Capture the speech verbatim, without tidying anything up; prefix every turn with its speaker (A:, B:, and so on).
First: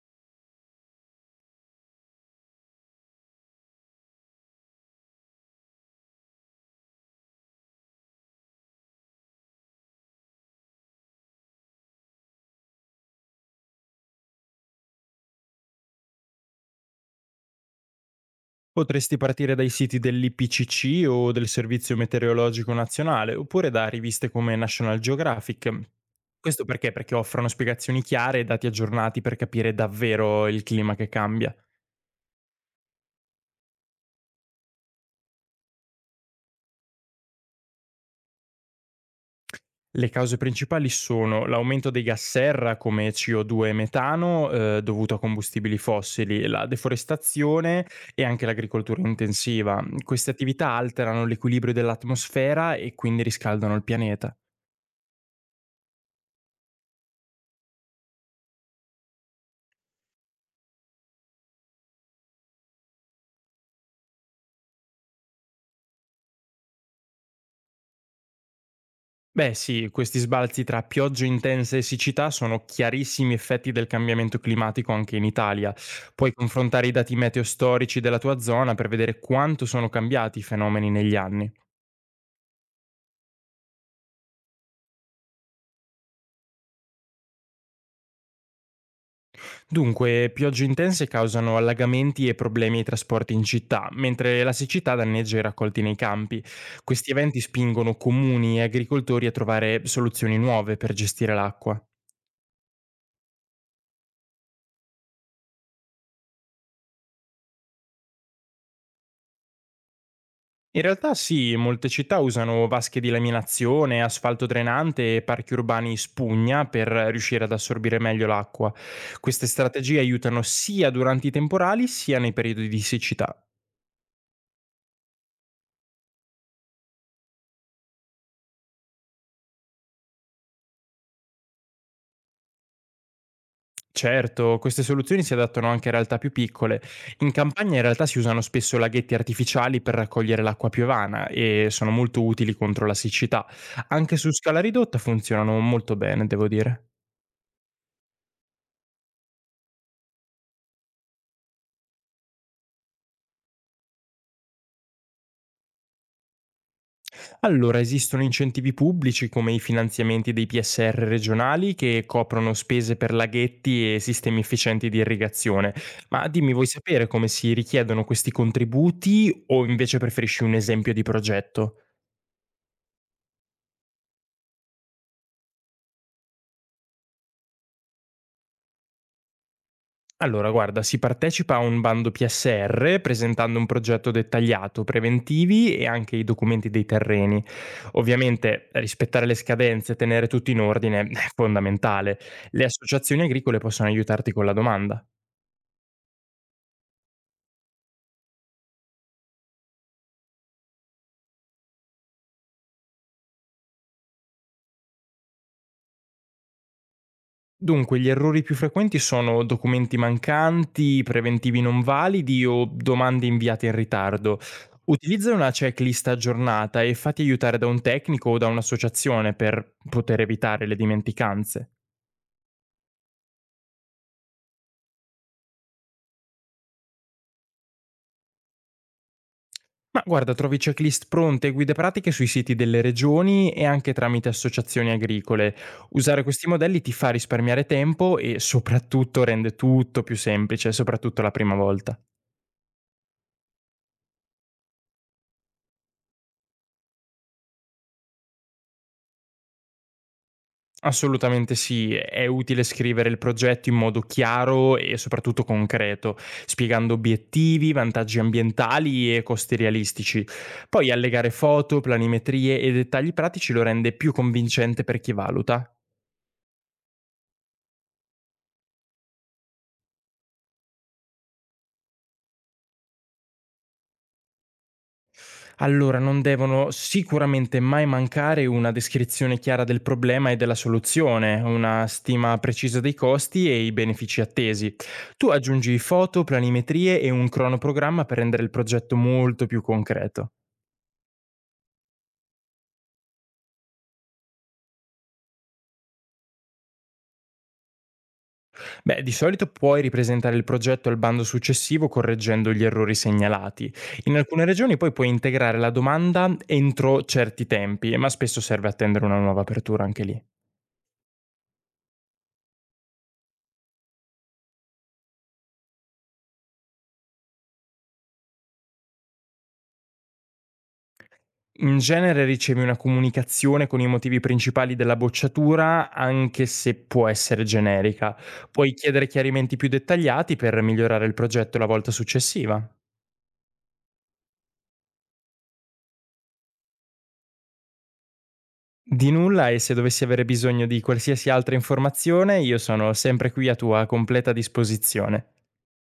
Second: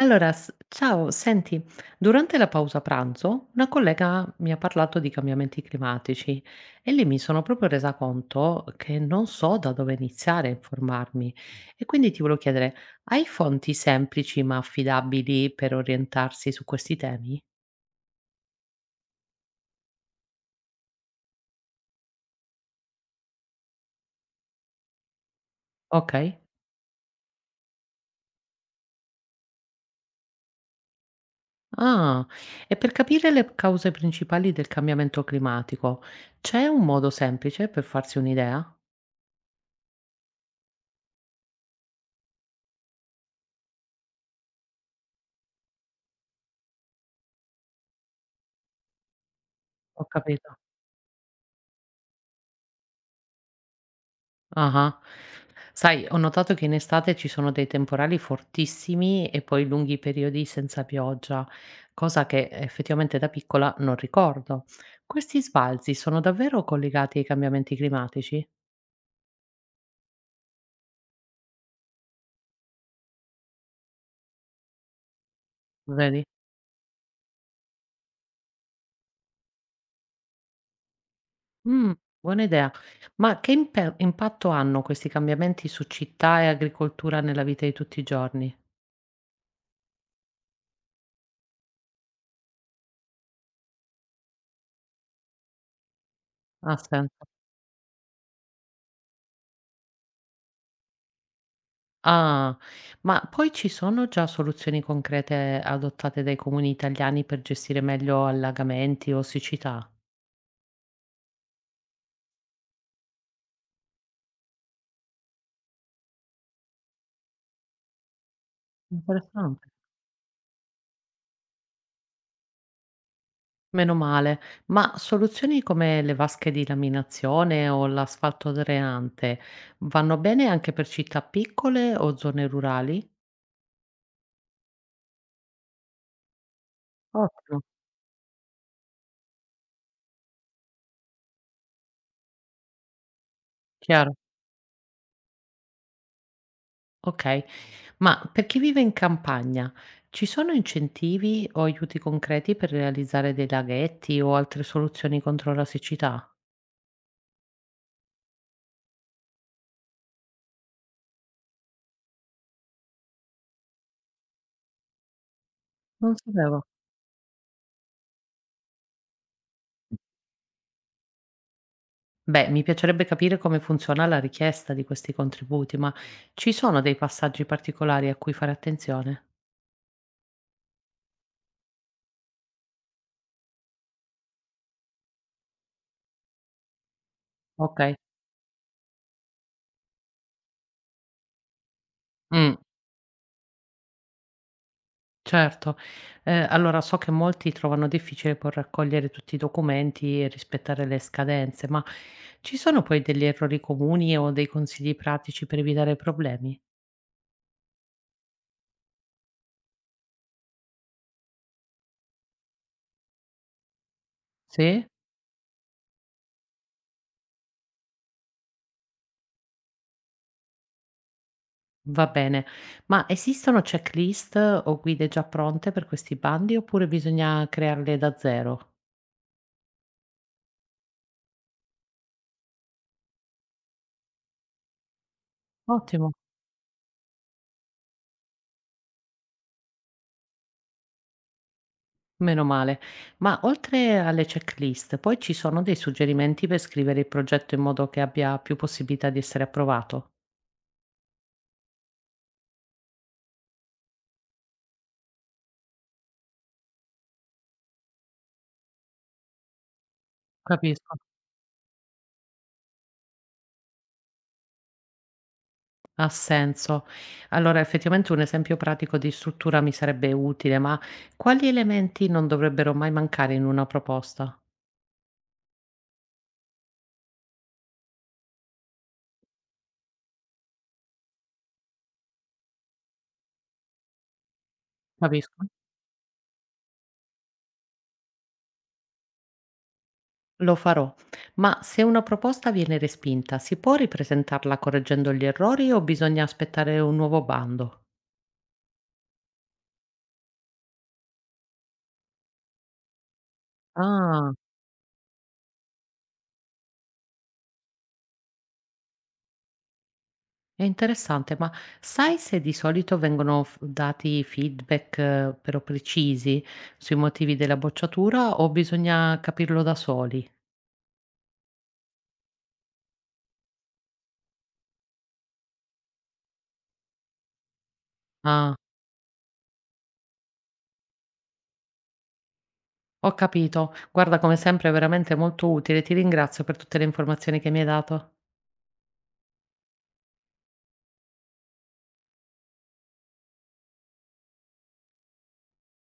A: Allora, s- ciao, senti, durante la pausa pranzo una collega mi ha parlato di cambiamenti climatici e lì mi sono proprio resa conto che non so da dove iniziare a informarmi e quindi ti volevo chiedere, hai fonti semplici ma affidabili per orientarsi su questi temi?
B: Potresti partire dai siti dell'I P C C o del Servizio Meteorologico Nazionale, oppure da riviste come National Geographic.
A: Ok.
B: Questo perché? Perché offrono spiegazioni chiare e dati aggiornati per capire davvero il clima che cambia.
A: Ah, e per capire le cause principali del cambiamento climatico, c'è un modo semplice per farsi un'idea?
B: Le cause principali sono l'aumento dei gas serra come C O due e metano eh, dovuto a combustibili fossili, la deforestazione e anche l'agricoltura intensiva.
A: Ho
B: Queste
A: capito.
B: attività alterano l'equilibrio dell'atmosfera e quindi riscaldano il pianeta.
A: Ah-ah. Sai, ho notato che in estate ci sono dei temporali fortissimi e poi lunghi periodi senza pioggia, cosa che effettivamente da piccola non ricordo. Questi sbalzi sono davvero collegati ai cambiamenti climatici?
B: Beh sì, questi sbalzi tra piogge intense e siccità sono chiarissimi effetti del cambiamento climatico anche in Italia.
A: Vedi?
B: Puoi confrontare i dati meteo storici della tua zona per vedere quanto sono cambiati i fenomeni negli anni.
A: Mh, buona idea. Ma che impe impatto hanno questi cambiamenti su città e agricoltura nella vita di tutti i giorni?
B: Dunque, piogge intense causano allagamenti e problemi ai trasporti in città, mentre la siccità danneggia i raccolti nei campi.
A: Ha
B: Questi
A: senso.
B: eventi spingono comuni e agricoltori a trovare soluzioni nuove per gestire l'acqua.
A: Ah, ma poi ci sono già soluzioni concrete adottate dai comuni italiani per gestire meglio allagamenti o siccità?
B: In realtà sì, molte città usano vasche di laminazione, asfalto drenante e parchi urbani spugna per riuscire ad assorbire meglio l'acqua. Queste
A: Interessante.
B: strategie aiutano sia durante i temporali sia nei periodi di siccità.
A: Meno male, ma soluzioni come le vasche di laminazione o l'asfalto dreante vanno bene anche per città piccole o zone rurali?
B: Certo, queste soluzioni si adattano anche a realtà più piccole. In
A: Ottimo,
B: campagna in realtà si usano spesso laghetti artificiali per raccogliere l'acqua piovana e sono molto utili contro la siccità.
A: chiaro.
B: Anche su scala ridotta funzionano molto bene, devo dire.
A: Ok, ma per chi vive in campagna, ci sono incentivi o aiuti concreti per realizzare dei laghetti o altre soluzioni contro la siccità?
B: Allora, esistono incentivi pubblici come i finanziamenti dei P S R regionali che coprono spese per laghetti e sistemi efficienti di irrigazione.
A: Non
B: Ma dimmi,
A: sapevo.
B: vuoi sapere come si richiedono questi contributi o invece preferisci un esempio di progetto?
A: Beh, mi piacerebbe capire come funziona la richiesta di questi contributi, ma ci sono dei passaggi particolari a cui fare attenzione?
B: Allora, guarda, si partecipa a un bando P S R presentando un progetto dettagliato, preventivi e anche i documenti dei terreni.
A: Ok.
B: Ovviamente rispettare le scadenze e tenere tutto in ordine è fondamentale.
A: Mm,
B: Le associazioni agricole possono aiutarti con la domanda.
A: certo. Eh, allora so che molti trovano difficile poi raccogliere tutti i documenti e rispettare le scadenze, ma ci sono poi degli errori comuni o dei consigli pratici per evitare problemi?
B: Dunque, gli errori più frequenti sono documenti mancanti, preventivi non validi o domande inviate in ritardo.
A: Sì?
B: Utilizza una checklist aggiornata e fatti aiutare da un tecnico o da un'associazione per poter evitare le dimenticanze.
A: Va bene. Ma esistono checklist o guide già pronte per questi bandi oppure bisogna crearle da zero?
B: Ma guarda, trovi checklist pronte e guide pratiche sui siti delle regioni e anche tramite associazioni agricole.
A: Ottimo.
B: Usare questi modelli ti fa risparmiare tempo e soprattutto rende tutto più semplice, soprattutto la prima volta.
A: Meno male. Ma oltre alle checklist, poi ci sono dei suggerimenti per scrivere il progetto in modo che abbia più possibilità di essere approvato?
B: Assolutamente sì, è utile scrivere il progetto in modo chiaro e soprattutto concreto, spiegando obiettivi, vantaggi ambientali e costi realistici. Poi
A: Capisco.
B: allegare foto, planimetrie e dettagli pratici lo rende più convincente per chi valuta.
A: Ha senso. Allora, effettivamente un esempio pratico di struttura mi sarebbe utile, ma quali elementi non dovrebbero mai mancare in una proposta?
B: Allora non devono sicuramente mai mancare una descrizione chiara del problema e della soluzione, una stima precisa dei costi e i benefici attesi. Tu
A: Capisco.
B: aggiungi foto, planimetrie e un cronoprogramma per rendere il progetto molto più concreto.
A: Lo farò. Ma se una proposta viene respinta, si può ripresentarla correggendo gli errori o bisogna aspettare un nuovo bando?
B: Beh, di solito puoi ripresentare il progetto al bando successivo correggendo gli errori segnalati. In
A: Ah.
B: alcune regioni poi puoi integrare la domanda entro certi tempi, ma spesso serve attendere una nuova apertura anche lì.
A: È interessante, ma sai se di solito vengono f dati feedback, ehm, però precisi sui motivi della bocciatura o bisogna capirlo da soli?
B: In genere ricevi una comunicazione con i motivi principali della bocciatura, anche se può essere generica.
A: Ah,
B: Puoi chiedere chiarimenti più dettagliati per migliorare il progetto la volta successiva.
A: ho capito. Guarda, come sempre è veramente molto utile. Ti ringrazio per tutte le informazioni che mi hai dato.
B: Di nulla e se dovessi avere bisogno di qualsiasi altra informazione, io sono sempre qui a tua completa disposizione.